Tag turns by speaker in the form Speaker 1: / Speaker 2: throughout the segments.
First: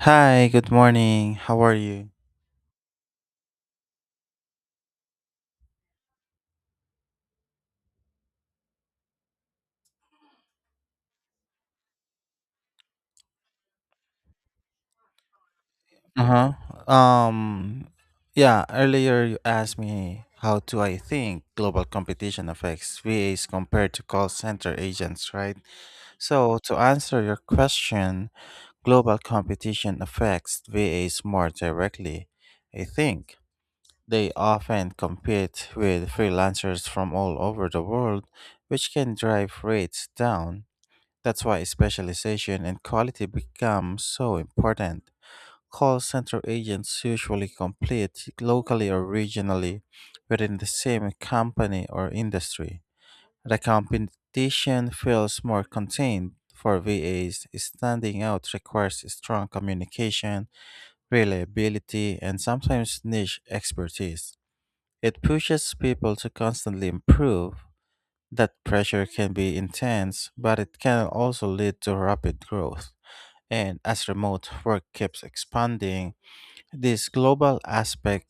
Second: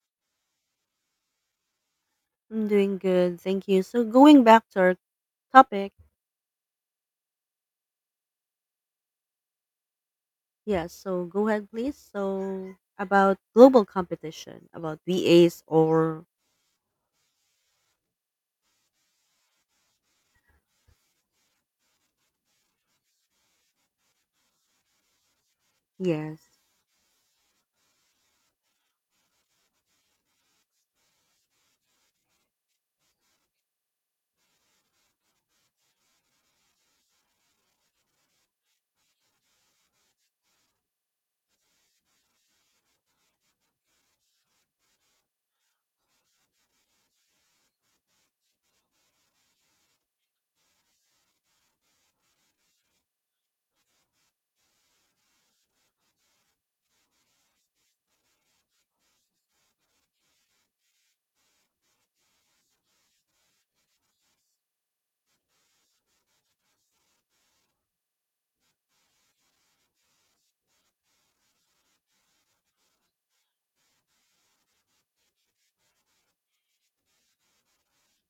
Speaker 1: Hi, good morning. How are you?
Speaker 2: I'm doing good, thank you. So going back to our topic, yes, so go ahead please. So about global competition, about VAs or
Speaker 1: Uh-huh. Um yeah, earlier you asked me how do I think global competition affects VAs compared to call center agents, right?
Speaker 2: yes.
Speaker 1: So, to answer your question, global competition affects VAs more directly. I think they often compete with freelancers from all over the world, which can drive rates down. That's why specialization and quality become so important. Call center agents usually compete locally or regionally within the same company or industry. The competition feels more contained. For VAs, standing out requires strong communication, reliability, and sometimes niche expertise. It pushes people to constantly improve that pressure can be intense, but it can also lead to rapid growth. And as remote work keeps expanding, this global aspect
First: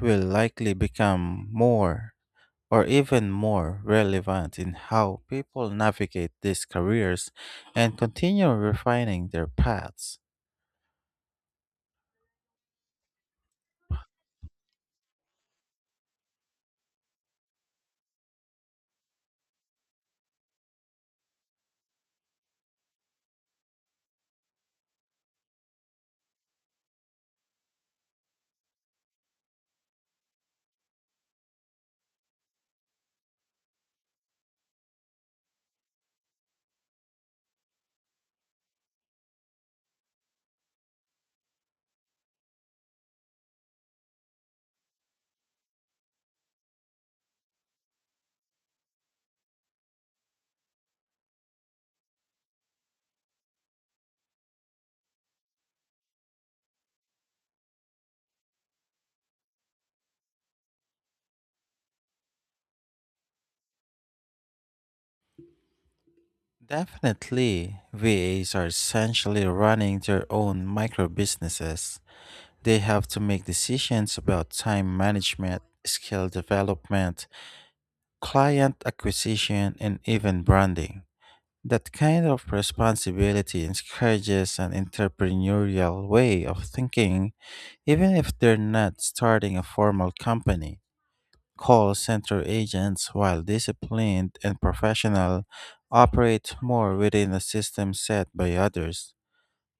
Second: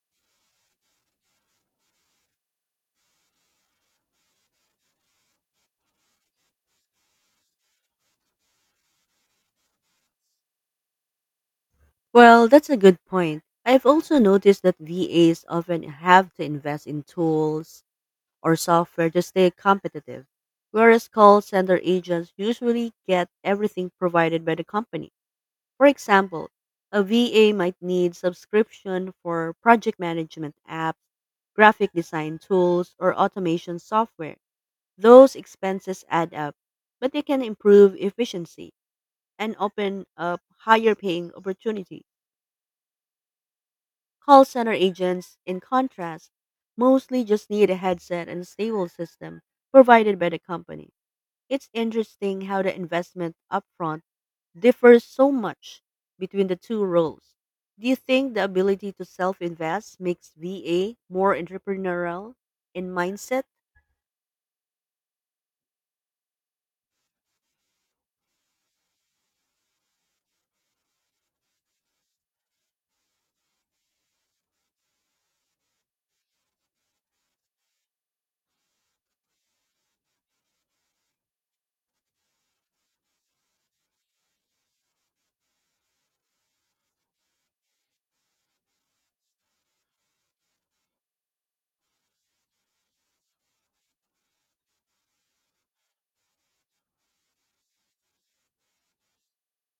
Speaker 1: will likely become more or even more relevant in how people navigate these careers and continue refining their paths.
Speaker 2: Well, that's a good point. I've also noticed that VAs often have to invest in tools or software to stay competitive, whereas call center agents usually get everything provided by the company. For example, a VA might need subscription for project management apps, graphic design tools, or automation software. Those expenses add up, but they can improve efficiency and open up higher paying opportunities. Call center agents, in contrast, mostly just need a headset and a stable system provided by the company. It's interesting how the investment upfront differs so much between the two roles. Do you think the ability to self invest makes VA more entrepreneurial in mindset?
Speaker 1: Definitely, VAs are essentially running their own micro businesses. They have to make decisions about time management, skill development, client acquisition, and even branding. That kind of responsibility encourages an entrepreneurial way of thinking, even if they're not starting a formal company. Call center agents, while disciplined and professional, operate more within a system set by others.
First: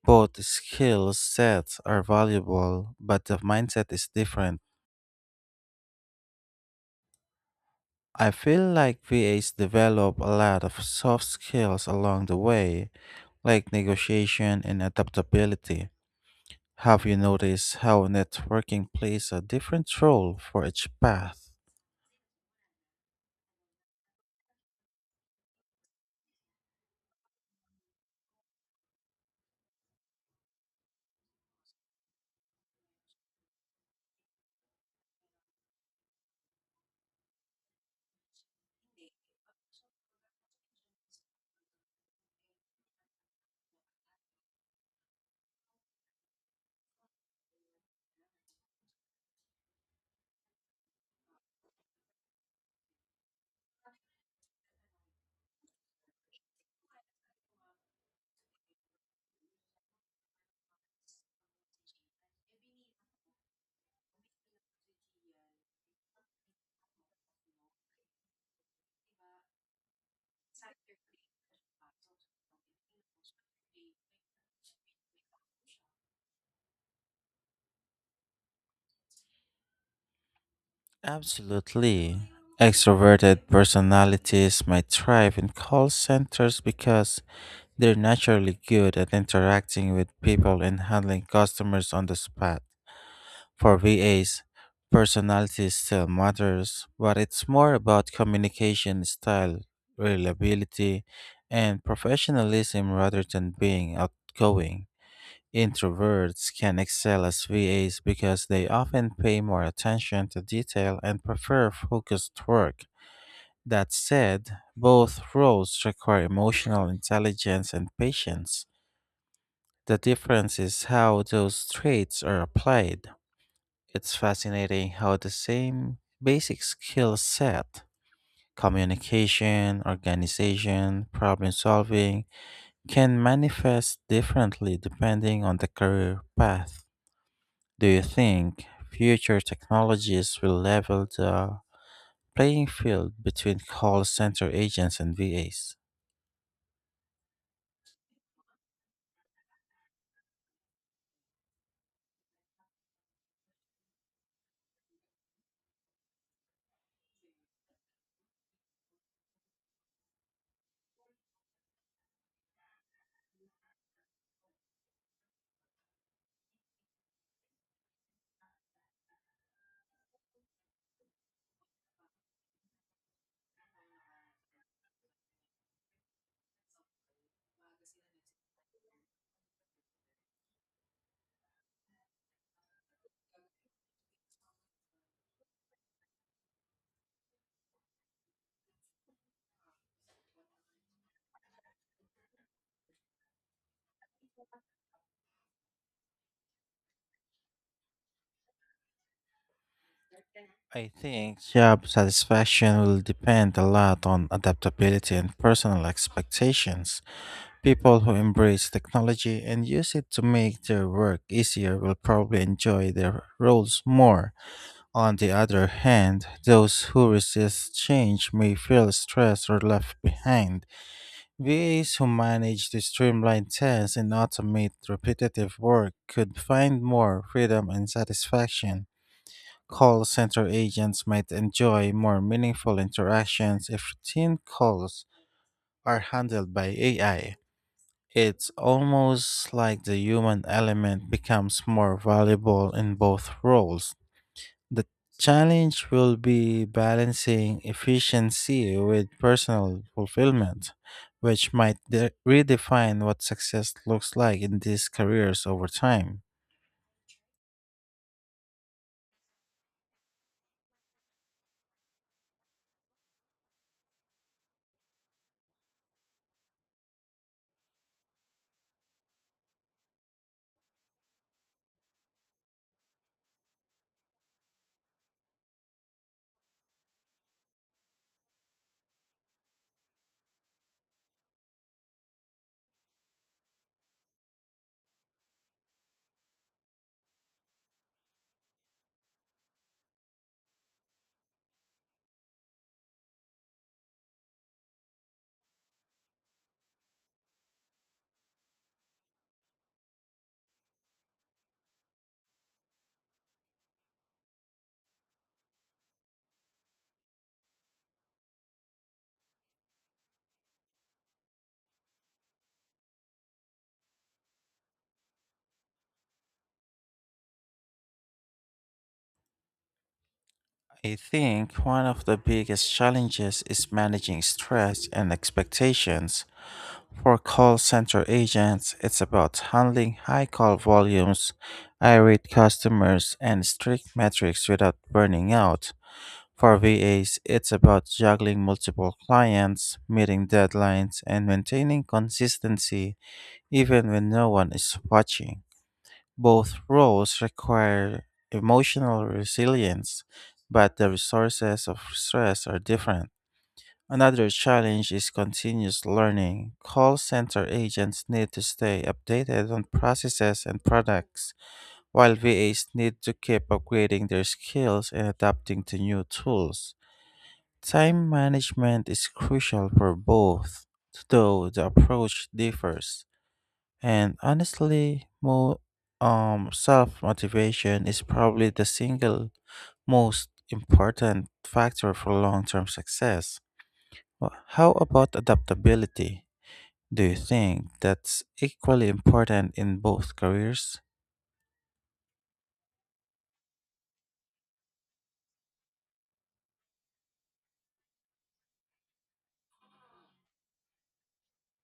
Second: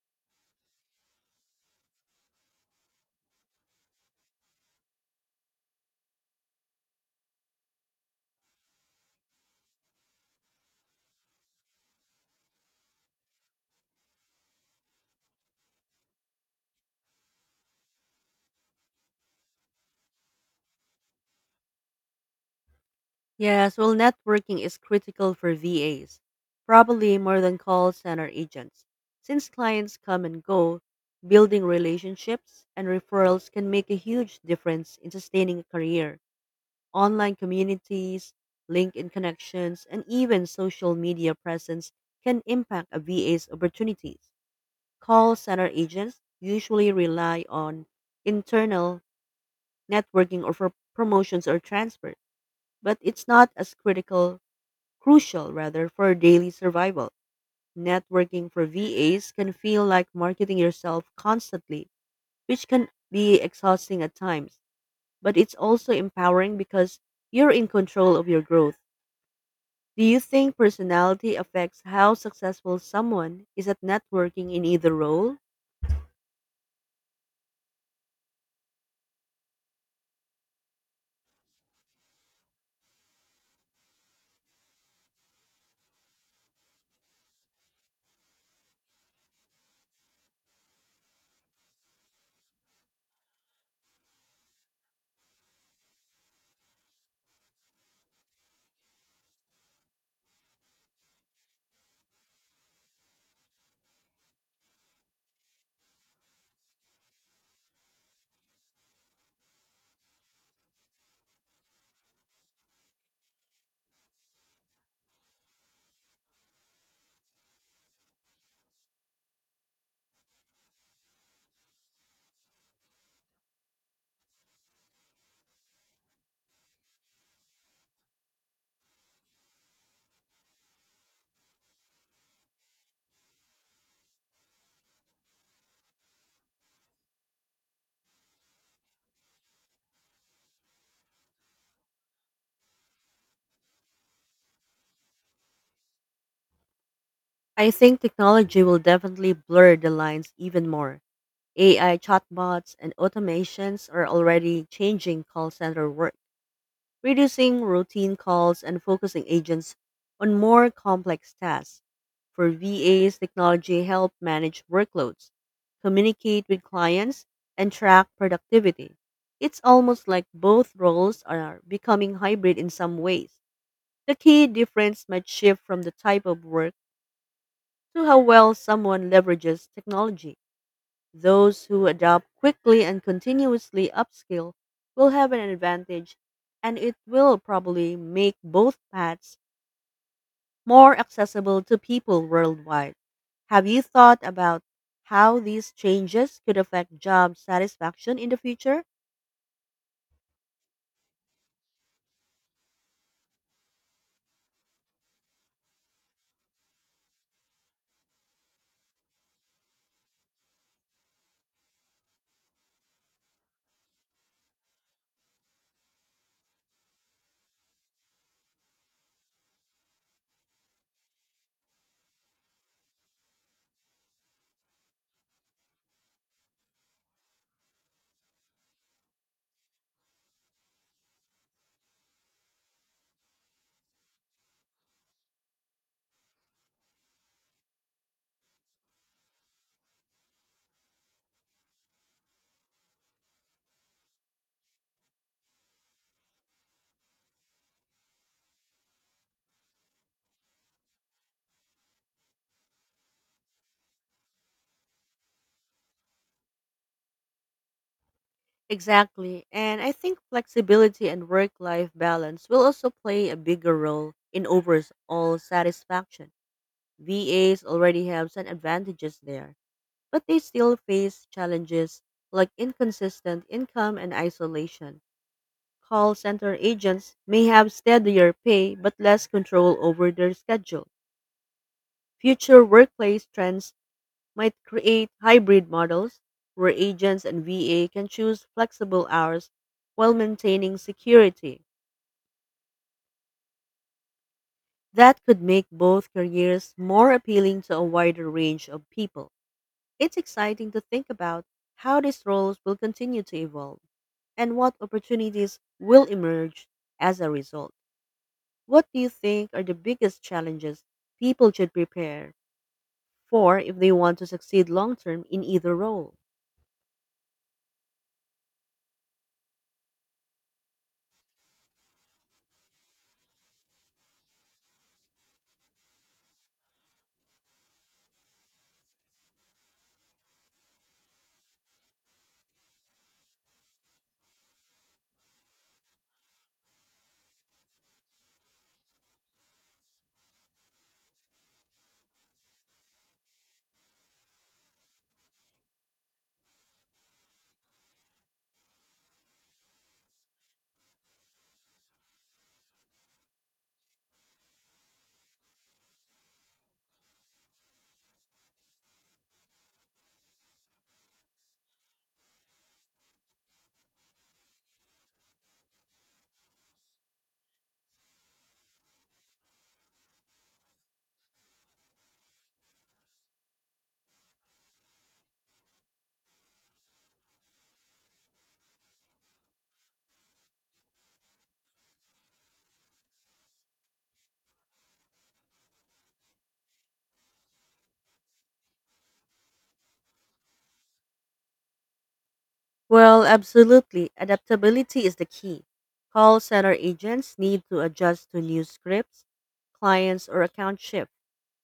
Speaker 1: Both skill sets are valuable, but the mindset is different. I feel like VAs develop a lot of soft skills along the way, like negotiation and adaptability. Have you noticed how networking plays a different role for each path?
Speaker 2: Yes, well, networking is critical for VAs, probably more than call center agents. Since clients come and go, building relationships and referrals can make a huge difference in sustaining a career. Online communities, LinkedIn connections, and even social media presence can impact a VA's opportunities. Call center agents usually rely on internal networking or for promotions or transfers, but it's not as critical, crucial rather, for daily survival. Networking for VAs can feel like marketing yourself constantly, which can be exhausting at times, but it's also empowering because you're in control of your growth. Do you think personality affects how successful someone is at networking in either role?
Speaker 1: Absolutely. Extroverted personalities might thrive in call centers because they're naturally good at interacting with people and handling customers on the spot. For VAs, personality still matters, but it's more about communication style, reliability, and professionalism rather than being outgoing. Introverts can excel as VAs because they often pay more attention to detail and prefer focused work. That said, both roles require emotional intelligence and patience. The difference is how those traits are applied. It's fascinating how the same basic skill set, communication, organization, problem solving, can manifest differently depending on the career path. Do you think future technologies will level the playing field between call center agents and VAs?
Speaker 2: I think technology will definitely blur the lines even more. AI chatbots and automations are already changing call center work, reducing routine calls and focusing agents on more complex tasks. For VAs, technology help manage workloads, communicate with clients, and track productivity. It's almost like both roles are becoming hybrid in some ways. The key difference might shift from the type of work to how well someone leverages technology. Those who adopt quickly and continuously upskill will have an advantage, and it will probably make both paths more accessible to people worldwide. Have you thought about how these changes could affect job satisfaction in the future?
Speaker 1: I think job satisfaction will depend a lot on adaptability and personal expectations. People who embrace technology and use it to make their work easier will probably enjoy their roles more. On the other hand, those who resist change may feel stressed or left behind. VAs who manage to streamline tasks and automate repetitive work could find more freedom and satisfaction. Call center agents might enjoy more meaningful interactions if routine calls are handled by AI. It's almost like the human element becomes more valuable in both roles. The challenge will be balancing efficiency with personal fulfillment, which might redefine what success looks like in these careers over time.
Speaker 2: Exactly. And I think flexibility and work life balance will also play a bigger role in overall satisfaction. VAs already have some advantages there, but they still face challenges like inconsistent income and isolation. Call center agents may have steadier pay but less control over their schedule. Future workplace trends might create hybrid models where agents and VA can choose flexible hours while maintaining security. That could make both careers more appealing to a wider range of people. It's exciting to think about how these roles will continue to evolve and what opportunities will emerge as a result. What do you think are the biggest challenges people should prepare for if they want to succeed long term in either role?
Speaker 1: I think one of the biggest challenges is managing stress and expectations. For call center agents, it's about handling high call volumes, irate customers, and strict metrics without burning out. For VAs, it's about juggling multiple clients, meeting deadlines, and maintaining consistency even when no one is watching. Both roles require emotional resilience, but the resources of stress are different. Another challenge is continuous learning. Call center agents need to stay updated on processes and products, while VAs need to keep upgrading their skills and adapting to new tools. Time management is crucial for both, though the approach differs. And honestly, self motivation is probably the single most important factor for long term success. Well, how about adaptability? Do you think that's equally important in both careers?
Speaker 2: Well, absolutely. Adaptability is the key. Call center agents need to adjust to new scripts, clients, or account shift,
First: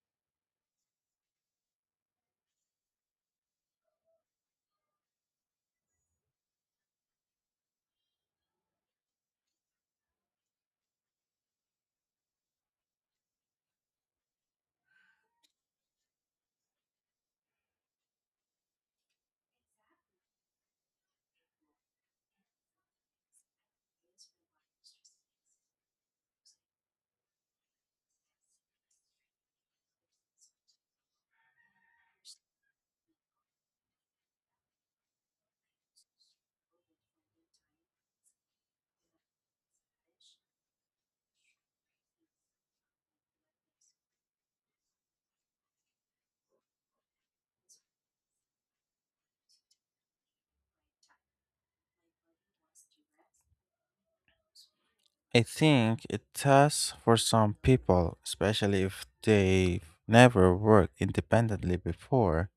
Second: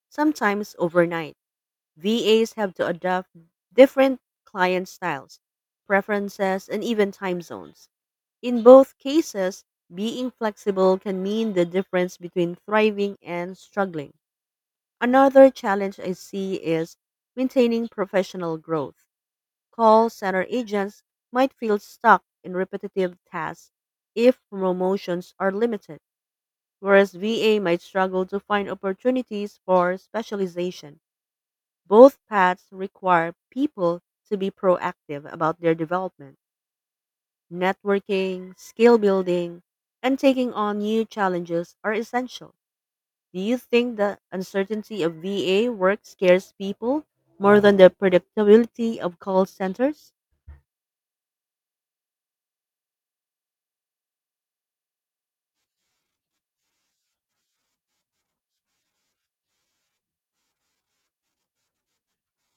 Speaker 2: sometimes overnight. VAs have to adapt different client styles, preferences, and even time zones. In both cases, being flexible can mean the difference between thriving and struggling. Another challenge I see is maintaining professional growth. Call center agents might feel stuck in repetitive tasks if promotions are limited, whereas VA might struggle to find opportunities for specialization. Both paths require people to be proactive about their development. Networking, skill building, and taking on new challenges are essential. Do you think the uncertainty of VA work scares people more than the predictability of call centers?
Speaker 1: I think it has for some people, especially if they've never worked independently before.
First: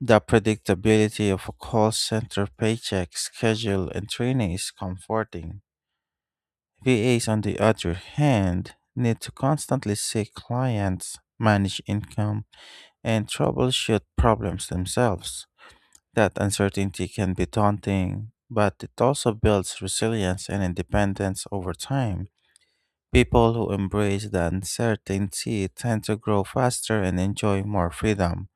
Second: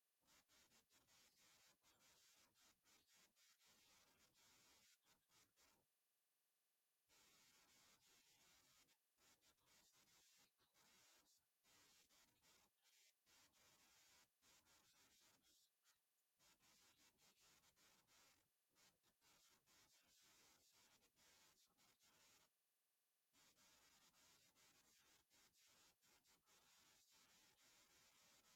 Speaker 1: The predictability of a call center paycheck schedule and training is comforting. VAs, on the other hand, need to constantly see clients, manage income, and troubleshoot problems themselves. That uncertainty can be daunting, but it also builds resilience and independence over time. People who embrace the uncertainty tend to grow faster and enjoy more freedom.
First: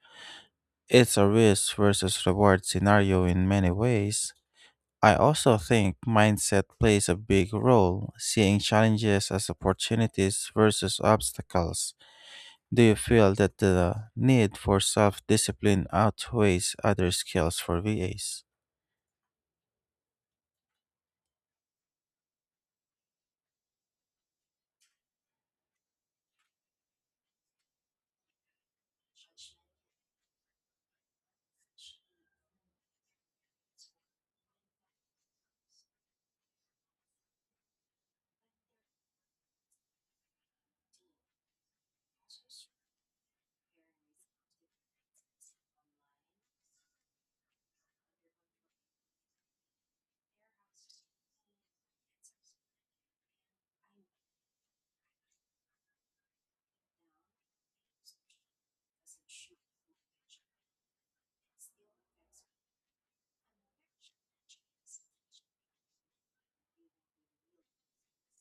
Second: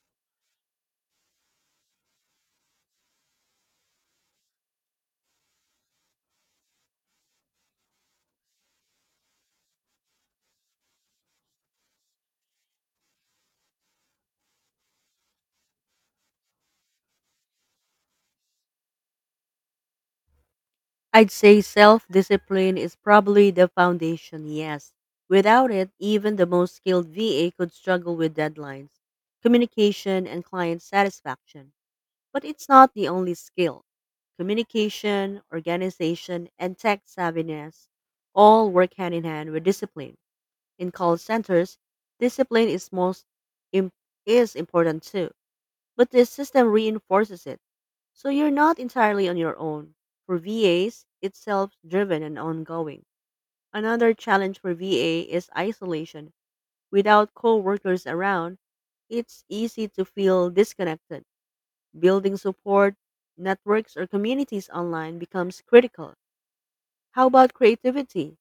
Speaker 1: It's a risk versus reward scenario in many ways. I also think mindset plays a big role, seeing challenges as opportunities versus obstacles. Do you feel that the need for self discipline outweighs other skills for VAs?
Speaker 2: I'd say self discipline is probably the foundation, yes. Without it, even the most skilled VA could struggle with deadlines, communication, and client satisfaction. But it's not the only skill. Communication, organization, and tech savviness all work hand in hand with discipline. In call centers, discipline is im- is important too, but the system reinforces it. So you're not entirely on your own. For VAs, it's self-driven and ongoing. Another challenge for VA is isolation. Without co-workers around, it's easy to feel disconnected. Building support networks or communities online becomes critical. How about creativity?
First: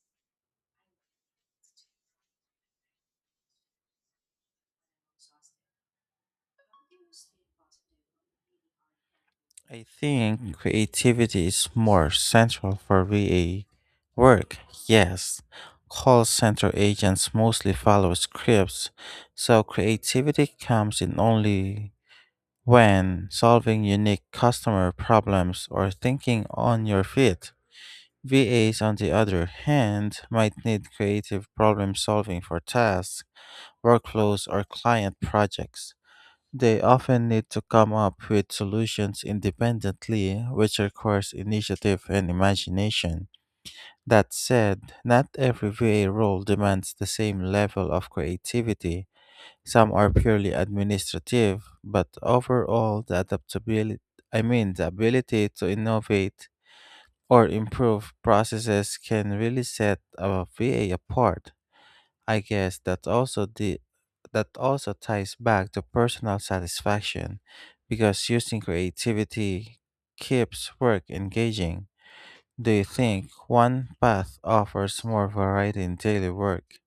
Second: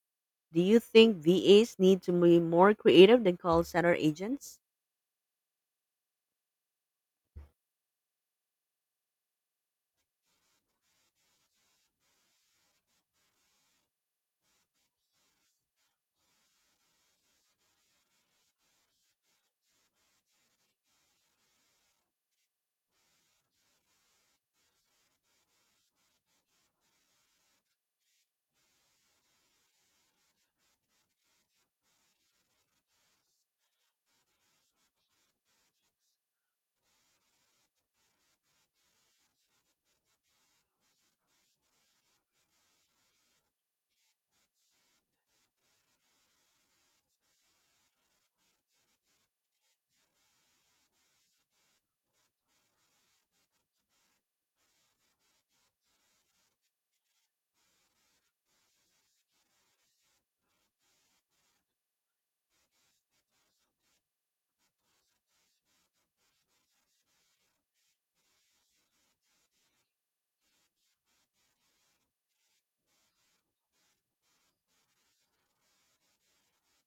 Speaker 2: Do you think VAs need to be more creative than call center agents?
Speaker 1: I think creativity is more central for VA work. Yes, call center agents mostly follow scripts, so creativity comes in only when solving unique customer problems or thinking on your feet. VAs, on the other hand, might need creative problem solving for tasks, workflows, or client projects. They often need to come up with solutions independently, which requires initiative and imagination. That said, not every VA role demands the same level of creativity. Some are purely administrative, but overall, the adaptability, I mean, the ability to innovate or improve processes can really set a VA apart. I guess that also ties back to personal satisfaction because using creativity keeps work engaging. Do you think one path offers more variety in daily work?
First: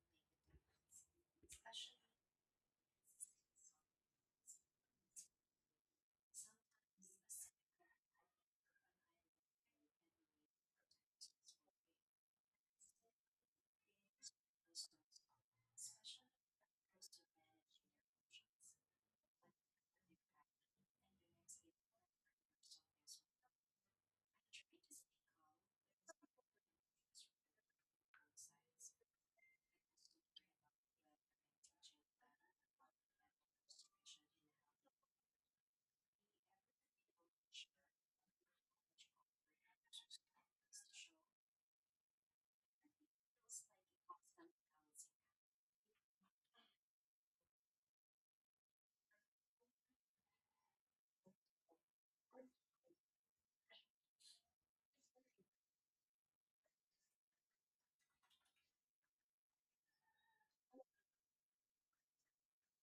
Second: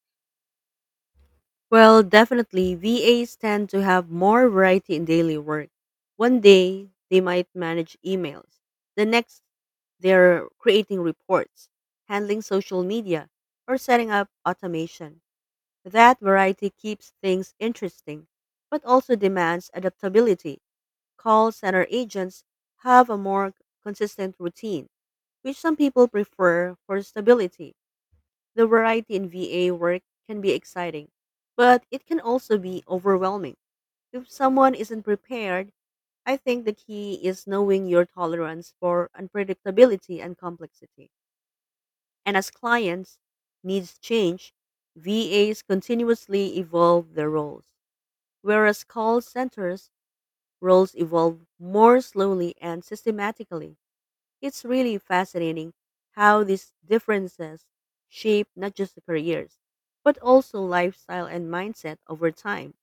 Speaker 2: Well, definitely, VAs tend to have more variety in daily work. One day, they might manage emails. The next, they're creating reports, handling social media, or setting up automation. That variety keeps things interesting, but also demands adaptability. Call center agents have a more consistent routine, which some people prefer for stability. The variety in VA work can be exciting, but it can also be overwhelming. If someone isn't prepared, I think the key is knowing your tolerance for unpredictability and complexity. And as clients' needs change, VAs continuously evolve their roles, whereas call centers roles evolve more slowly and systematically. It's really fascinating how these differences shape not just the careers, but also lifestyle and mindset over time.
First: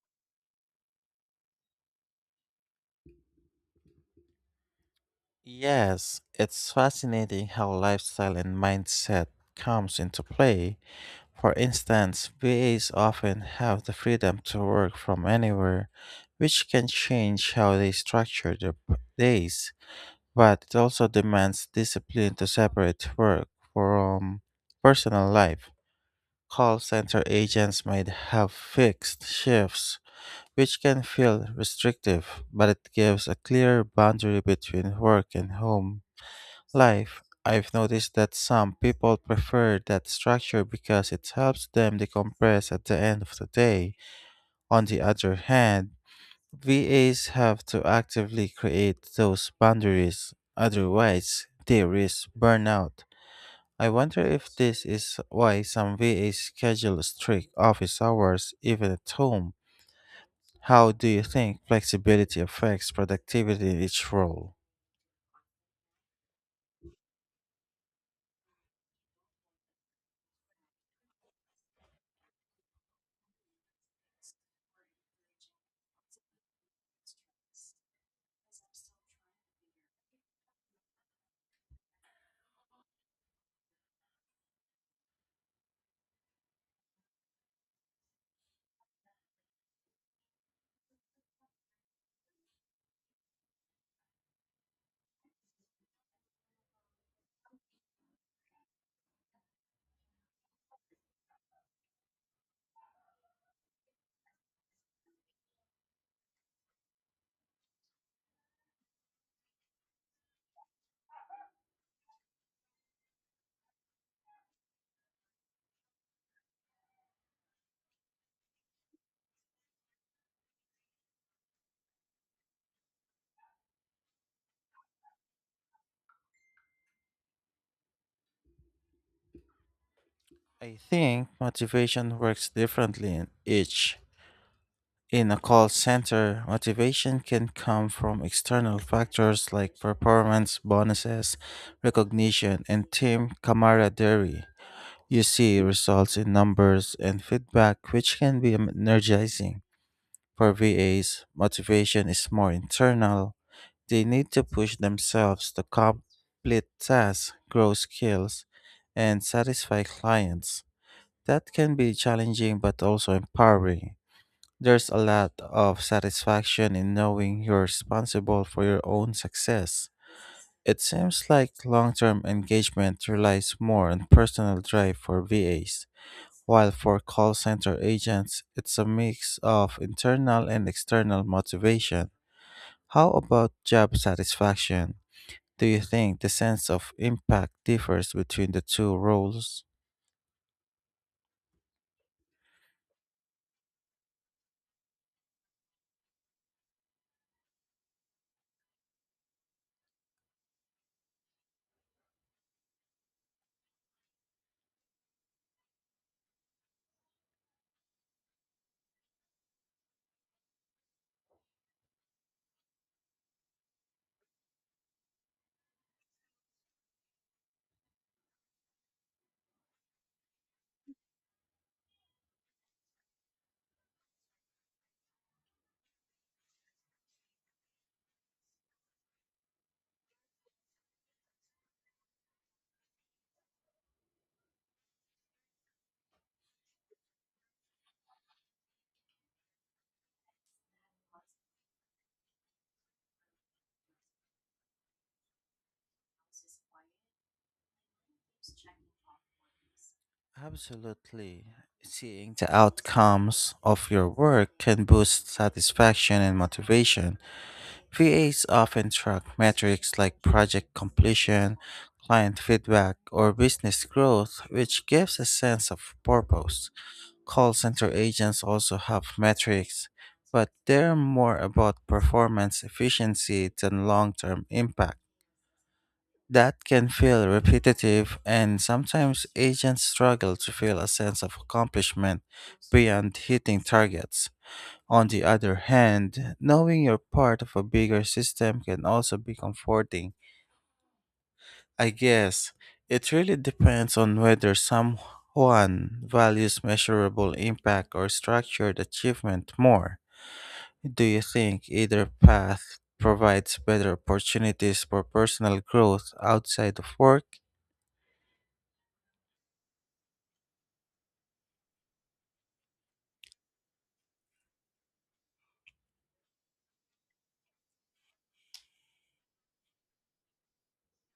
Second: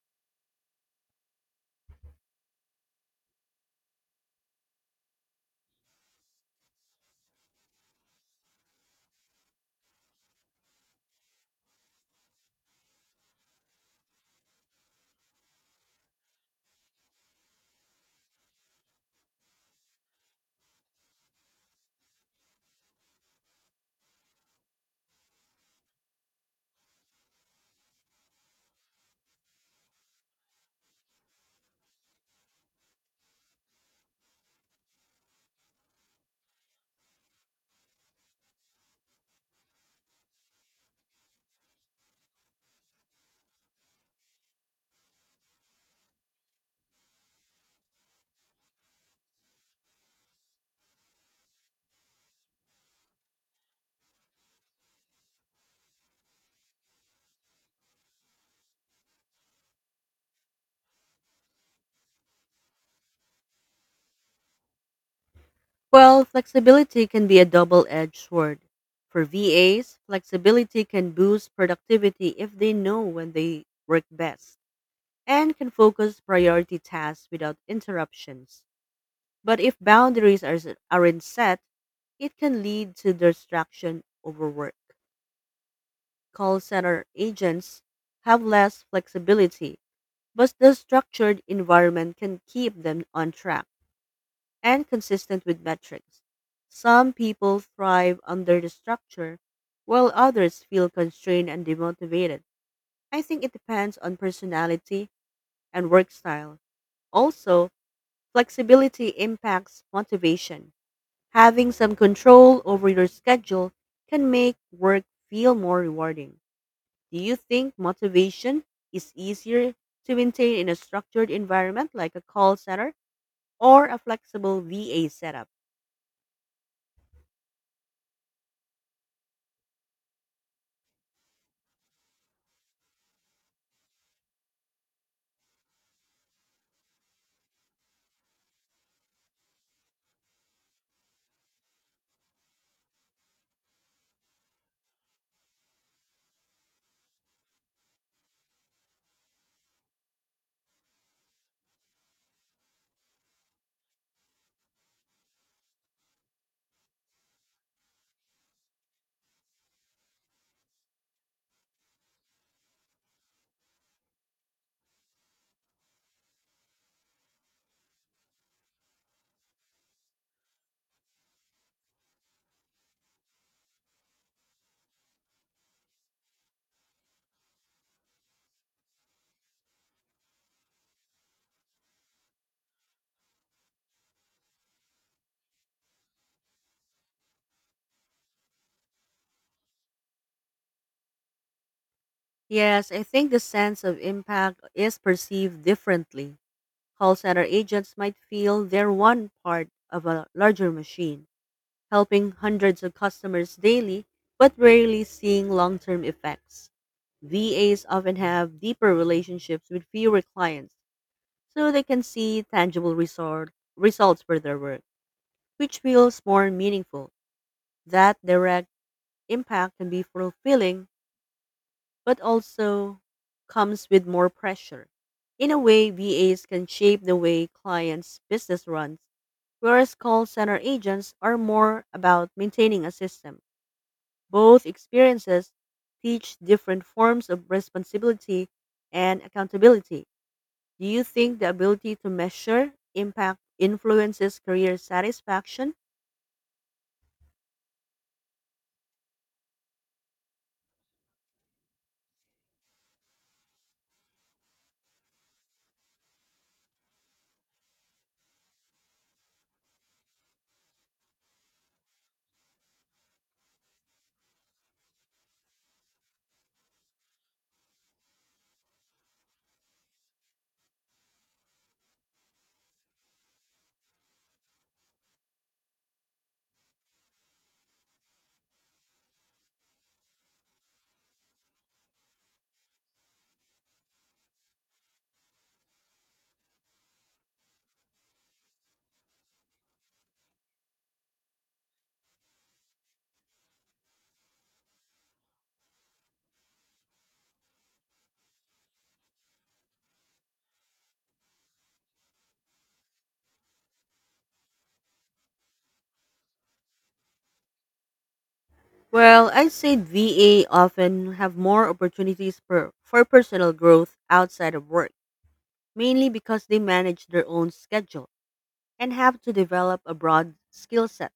Speaker 1: Yes, it's fascinating how lifestyle and mindset comes into play. For instance, VAs often have the freedom to work from anywhere, which can change how they structure their days. But it also demands discipline to separate work from personal life. Call center agents might have fixed shifts, which can feel restrictive, but it gives a clear boundary between work and home life. I've noticed that some people prefer that structure because it helps them decompress at the end of the day. On the other hand, VAs have to actively create those boundaries, otherwise, they risk burnout. I wonder if this is why some VAs schedule strict office hours even at home. How do you think flexibility affects productivity in each role?
Speaker 2: Well, flexibility can be a double edged sword. For VAs, flexibility can boost productivity if they know when they work best and can focus priority tasks without interruptions. But if aren't set, it can lead to distraction overwork. Call center agents have less flexibility, but the structured environment can keep them on track and consistent with metrics. Some people thrive under the structure, while others feel constrained and demotivated. I think it depends on personality and work style. Also, flexibility impacts motivation. Having some control over your schedule can make work feel more rewarding. Do you think motivation is easier to maintain in a structured environment like a call center or a flexible VA setup?
Speaker 1: I think motivation works differently in each. In a call center, motivation can come from external factors like performance bonuses, recognition, and team camaraderie. You see results in numbers and feedback, which can be energizing. For VAs, motivation is more internal. They need to push themselves to complete tasks, grow skills, and satisfy clients. That can be challenging but also empowering. There's a lot of satisfaction in knowing you're responsible for your own success. It seems like long term engagement relies more on personal drive for VAs, while for call center agents, it's a mix of internal and external motivation. How about job satisfaction? Do you think the sense of impact differs between the two roles?
Speaker 2: Yes, I think the sense of impact is perceived differently. Call center agents might feel they're one part of a larger machine helping hundreds of customers daily, but rarely seeing long term effects. VAs often have deeper relationships with fewer clients, so they can see tangible results for their work, which feels more meaningful. That direct impact can be fulfilling, but also comes with more pressure. In a way, VAs can shape the way clients' business runs, whereas call center agents are more about maintaining a system. Both experiences teach different forms of responsibility and accountability. Do you think the ability to measure impact influences career satisfaction?
Speaker 1: Absolutely. Seeing the outcomes of your work can boost satisfaction and motivation. VAs often track metrics like project completion, client feedback, or business growth, which gives a sense of purpose. Call center agents also have metrics, but they're more about performance efficiency than long term impact. That can feel repetitive, and sometimes agents struggle to feel a sense of accomplishment beyond hitting targets. On the other hand, knowing you're part of a bigger system can also be comforting. I guess it really depends on whether someone values measurable impact or structured achievement more. Do you think either path provides better opportunities for personal growth outside of work?
Speaker 2: Well, I'd say VA often have more opportunities for personal growth outside of work, mainly because they manage their own schedule and have to develop a broad skill set.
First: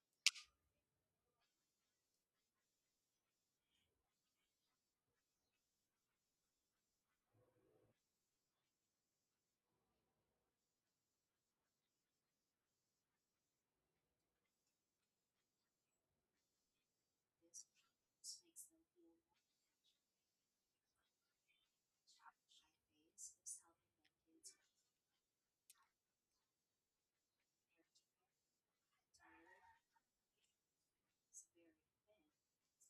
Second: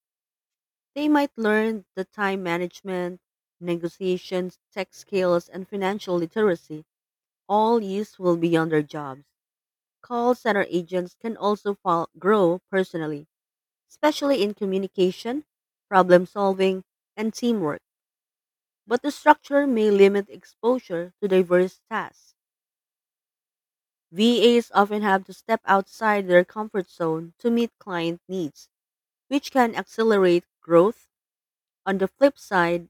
Speaker 2: They might learn the time management, negotiations, tech skills, and financial literacy all youths will be on their jobs. Call center agents can also grow personally, especially in communication, problem solving, and teamwork. But the structure may limit exposure to diverse tasks. VAs often have to step outside their comfort zone to meet client needs, which can accelerate growth. On the flip side,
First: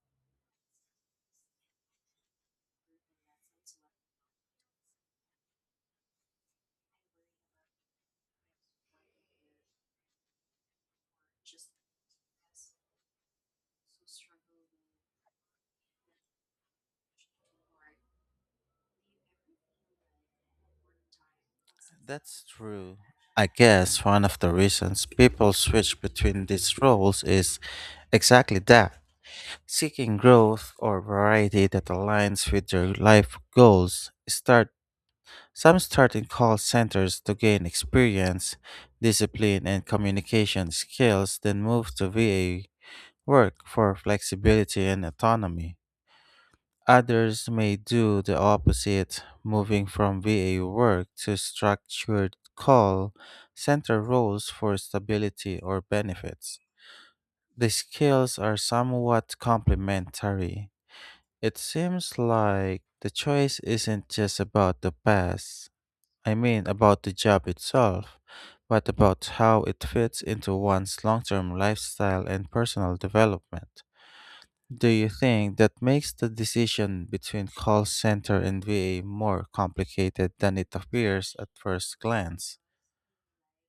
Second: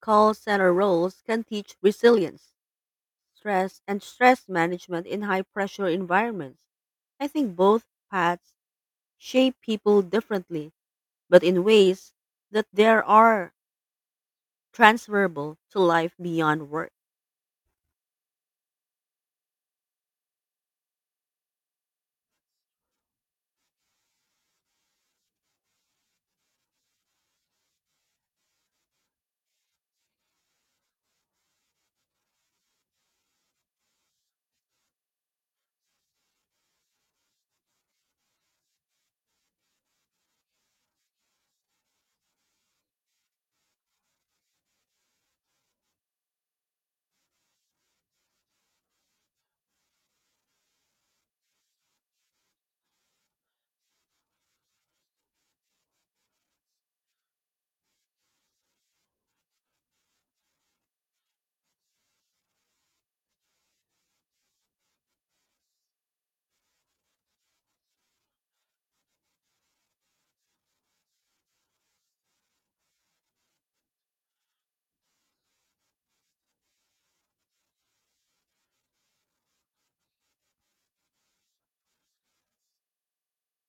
Speaker 2: call center roles can teach resilience stress, and stress management in high pressure environments. I think both paths shape people differently, but in ways that there are transferable to life beyond work.
Speaker 1: That's true. I guess one of the reasons people switch between these roles is exactly that seeking growth or variety that aligns with their life goals. Start some start in call centers to gain experience, discipline and communication skills, then move to VA work for flexibility and autonomy. Others may do the opposite, moving from VA work to structured call center roles for stability or benefits. The skills are somewhat complementary. It seems like the choice isn't just about the past, I mean about the job itself, but about how it fits into one's long term lifestyle and personal development. Do you think that makes the decision between call center and VA more complicated than it appears at first glance?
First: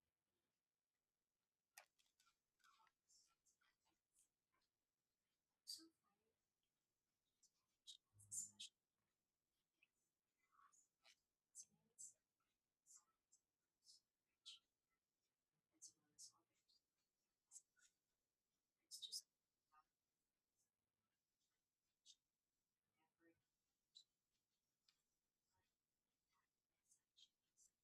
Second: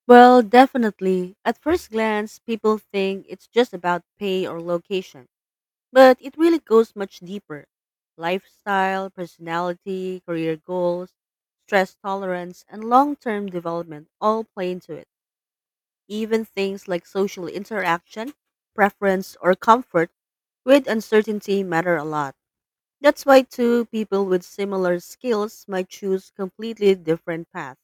Speaker 2: Well, definitely. At first glance, people think it's just about pay or location, but it really goes much deeper. Lifestyle, personality, career goals, stress tolerance, and long term development all play into it. Even things like social interaction, preference, or comfort with uncertainty matter a lot. That's why two people with similar skills might choose completely different paths.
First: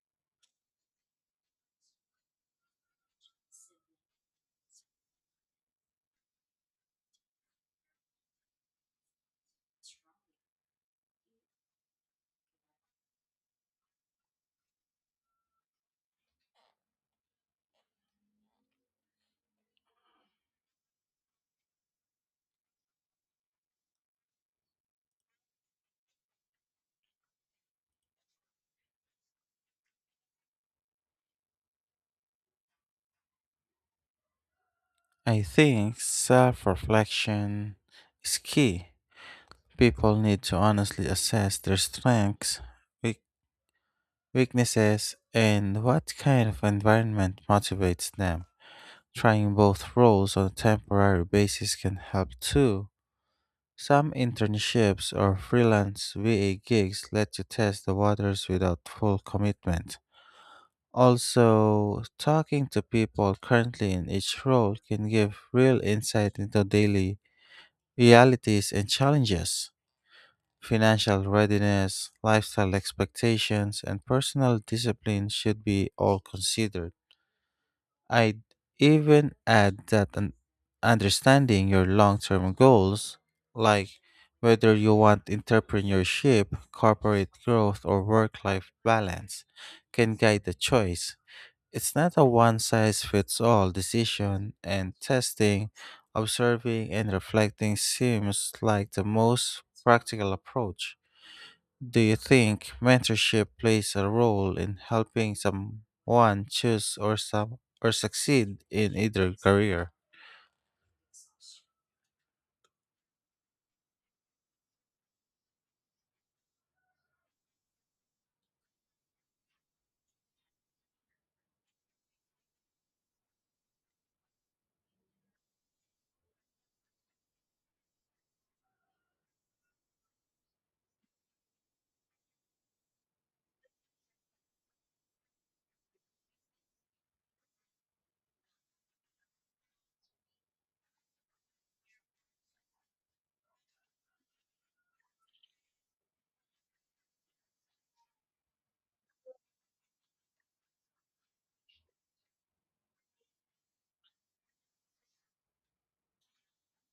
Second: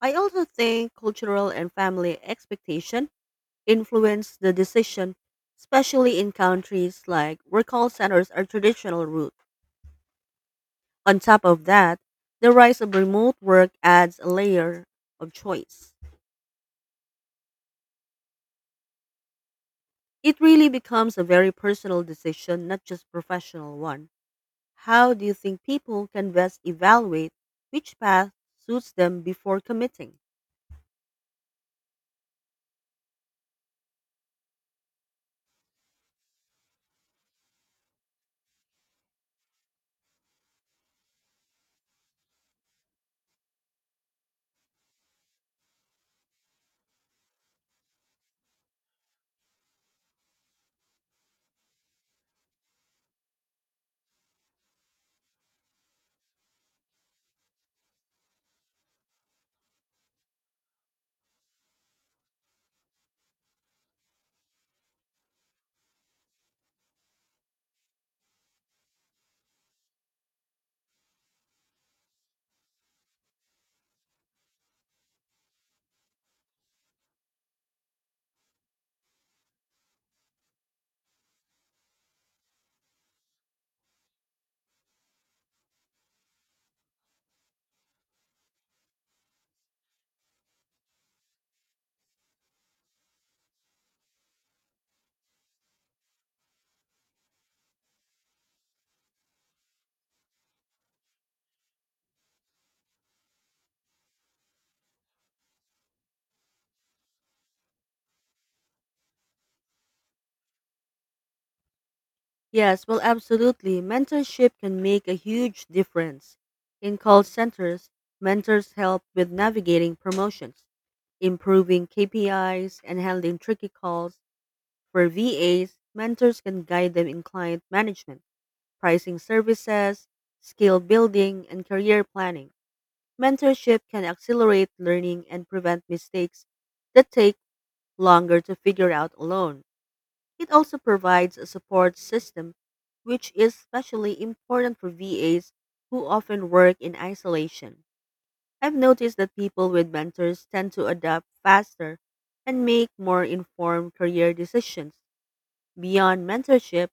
Speaker 2: I also think cultural and family expectation influence the decision, especially in countries like where call centers are traditional route. On top of that, the rise of remote work adds a layer of choice. It really becomes a very personal decision, not just professional one. How do you think people can best evaluate which path suits them before committing?
Speaker 1: I think self reflection is key. People need to honestly assess their strengths, weak- weaknesses, and what kind of environment motivates them. Trying both roles on a temporary basis can help too. Some internships or freelance VA gigs let you test the waters without full commitment. Also, talking to people currently in each role can give real insight into daily realities and challenges. Financial readiness, lifestyle expectations, and personal discipline should be all considered. I'd even add that understanding your long term goals, like whether you want entrepreneurship, corporate growth, or work life balance, can guide the choice. It's not a one size fits all decision, and testing, observing, and reflecting seems like the most practical approach. Do you think mentorship plays a role in helping someone choose or some or succeed in either career?
Speaker 2: Yes, well, absolutely. Mentorship can make a huge difference. In call centers, mentors help with navigating promotions, improving KPIs, and handling tricky calls. For VAs, mentors can guide them in client management, pricing services, skill building, and career planning. Mentorship can accelerate learning and prevent mistakes that take longer to figure out alone. It also provides a support system, which is especially important for VAs who often work in isolation. I've noticed that people with mentors tend to adapt faster and make more informed career decisions. Beyond mentorship,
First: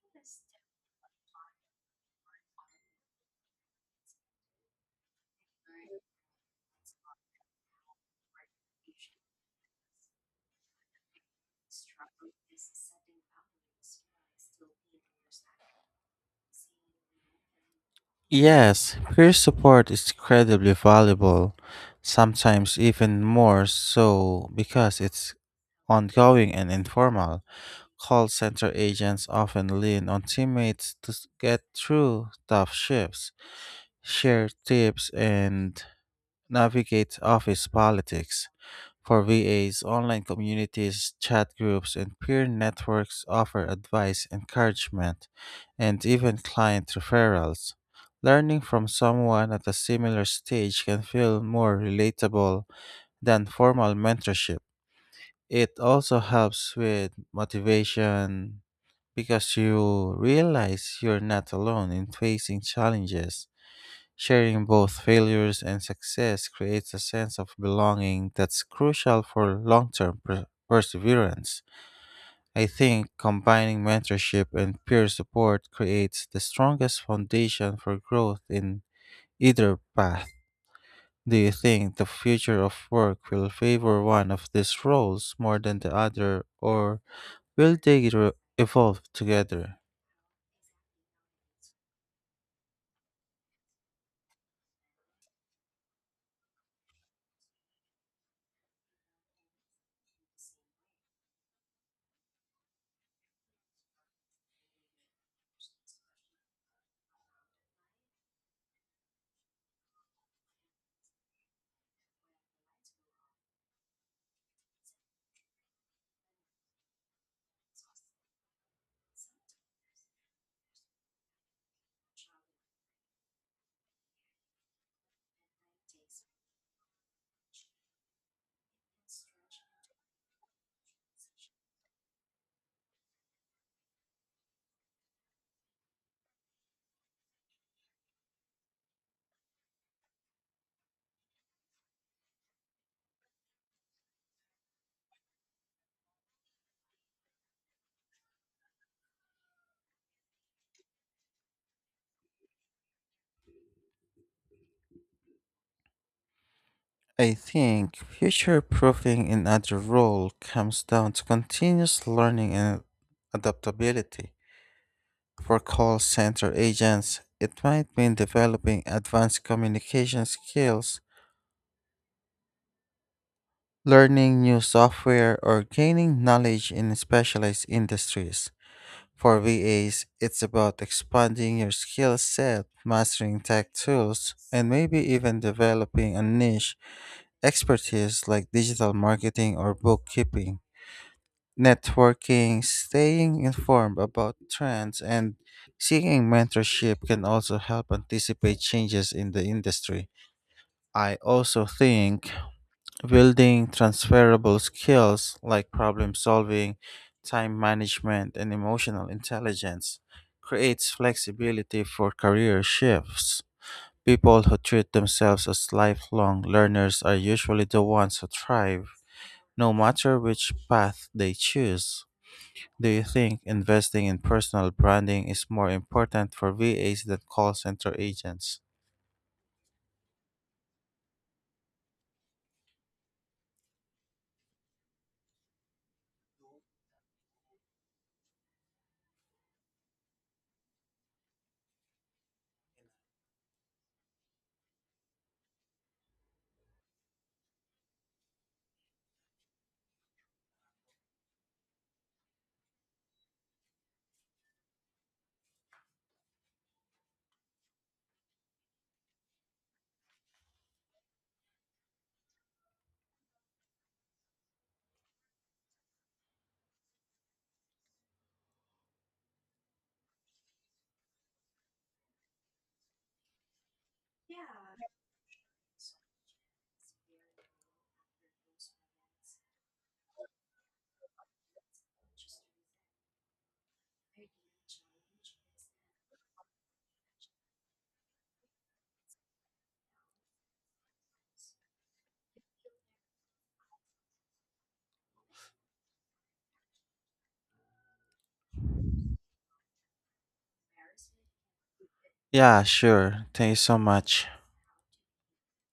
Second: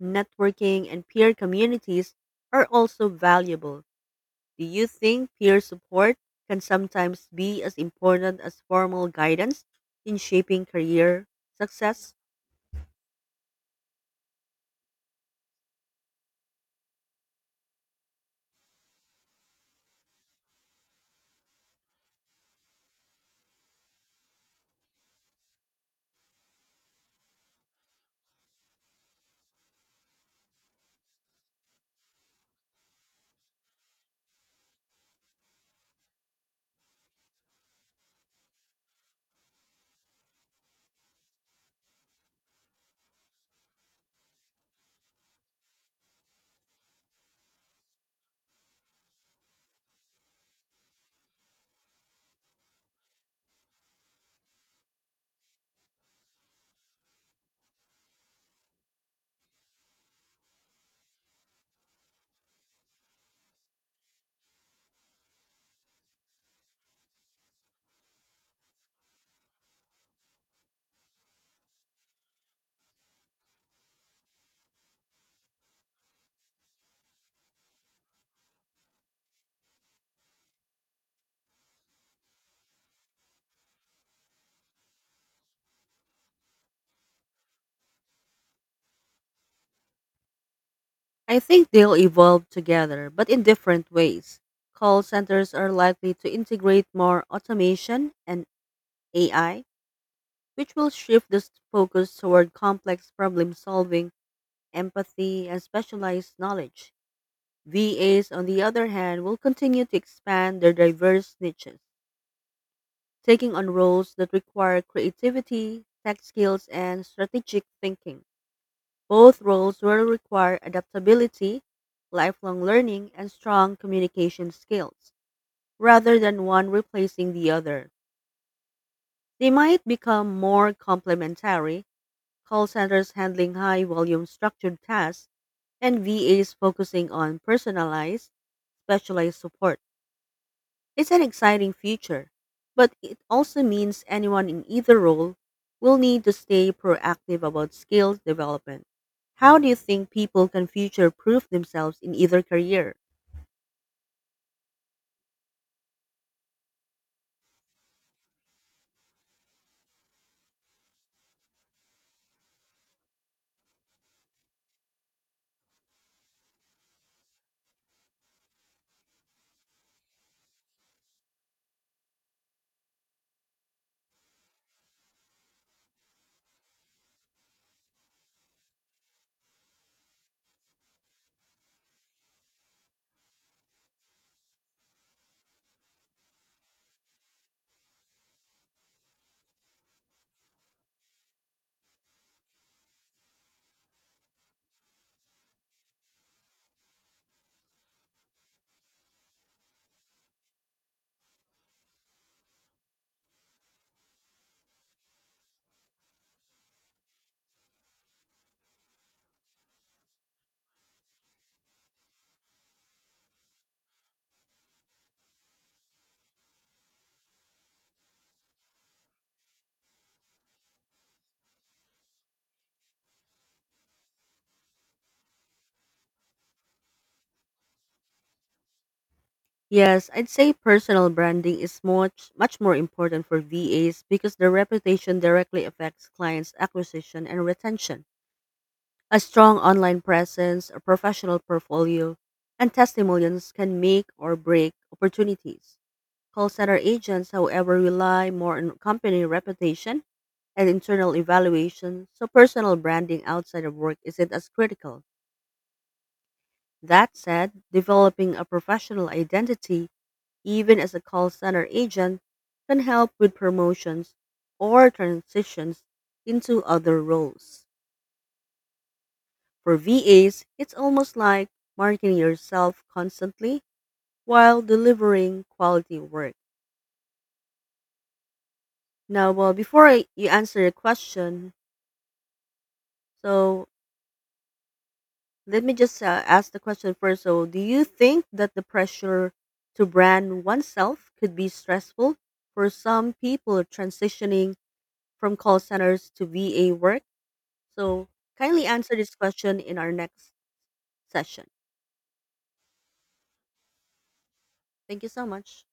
Speaker 2: networking and peer communities are also valuable. Do you think peer support can sometimes be as important as formal guidance in shaping career success?
Speaker 1: Yes, peer support is incredibly valuable, sometimes even more so because it's ongoing and informal. Call center agents often lean on teammates to get through tough shifts, share tips, and navigate office politics. For VAs, online communities, chat groups, and peer networks offer advice, encouragement, and even client referrals. Learning from someone at a similar stage can feel more relatable than formal mentorship. It also helps with motivation because you realize you're not alone in facing challenges. Sharing both failures and success creates a sense of belonging that's crucial for long term perseverance. I think combining mentorship and peer support creates the strongest foundation for growth in either path. Do you think the future of work will favor one of these roles more than the other, or will they evolve together?
Speaker 2: I think they'll evolve together, but in different ways. Call centers are likely to integrate more automation and AI, which will shift the focus toward complex problem solving, empathy, and specialized knowledge. VAs, on the other hand, will continue to expand their diverse niches taking on roles that require creativity, tech skills, and strategic thinking. Both roles will require adaptability, lifelong learning, and strong communication skills, rather than one replacing the other. They might become more complementary, call centers handling high volume structured tasks, and VAs focusing on personalized, specialized support. It's an exciting future, but it also means anyone in either role will need to stay proactive about skills development. How do you think people can future proof themselves in either career?
Speaker 1: I think future proofing in other role comes down to continuous learning and adaptability. For call center agents, it might mean developing advanced communication skills, learning new software, or gaining knowledge in specialized industries. For VAs, it's about expanding your skill set, mastering tech tools, and maybe even developing a niche expertise like digital marketing or bookkeeping. Networking, staying informed about trends, and seeking mentorship can also help anticipate changes in the industry. I also think building transferable skills like problem solving, time management, and emotional intelligence creates flexibility for career shifts. People who treat themselves as lifelong learners are usually the ones who thrive, no matter which path they choose. Do you think investing in personal branding is more important for VAs than call center agents?
Speaker 2: Yes, I'd say personal branding is much more important for VAs because their reputation directly affects clients' acquisition and retention. A strong online presence, a professional portfolio, and testimonials can make or break opportunities. Call center agents, however, rely more on company reputation and internal evaluation, so personal branding outside of work isn't as critical. That said, developing a professional identity, even as a call center agent, can help with promotions or transitions into other roles. For VAs, it's almost like marketing yourself constantly while delivering quality work. Now, well, you answer your question, so let me just ask the question first. So, do you think that the pressure to brand oneself could be stressful for some people transitioning from call centers to VA work? So, kindly answer this question in our next session.
Speaker 1: Yeah, sure. Thank you so much.
Speaker 2: Thank you so much.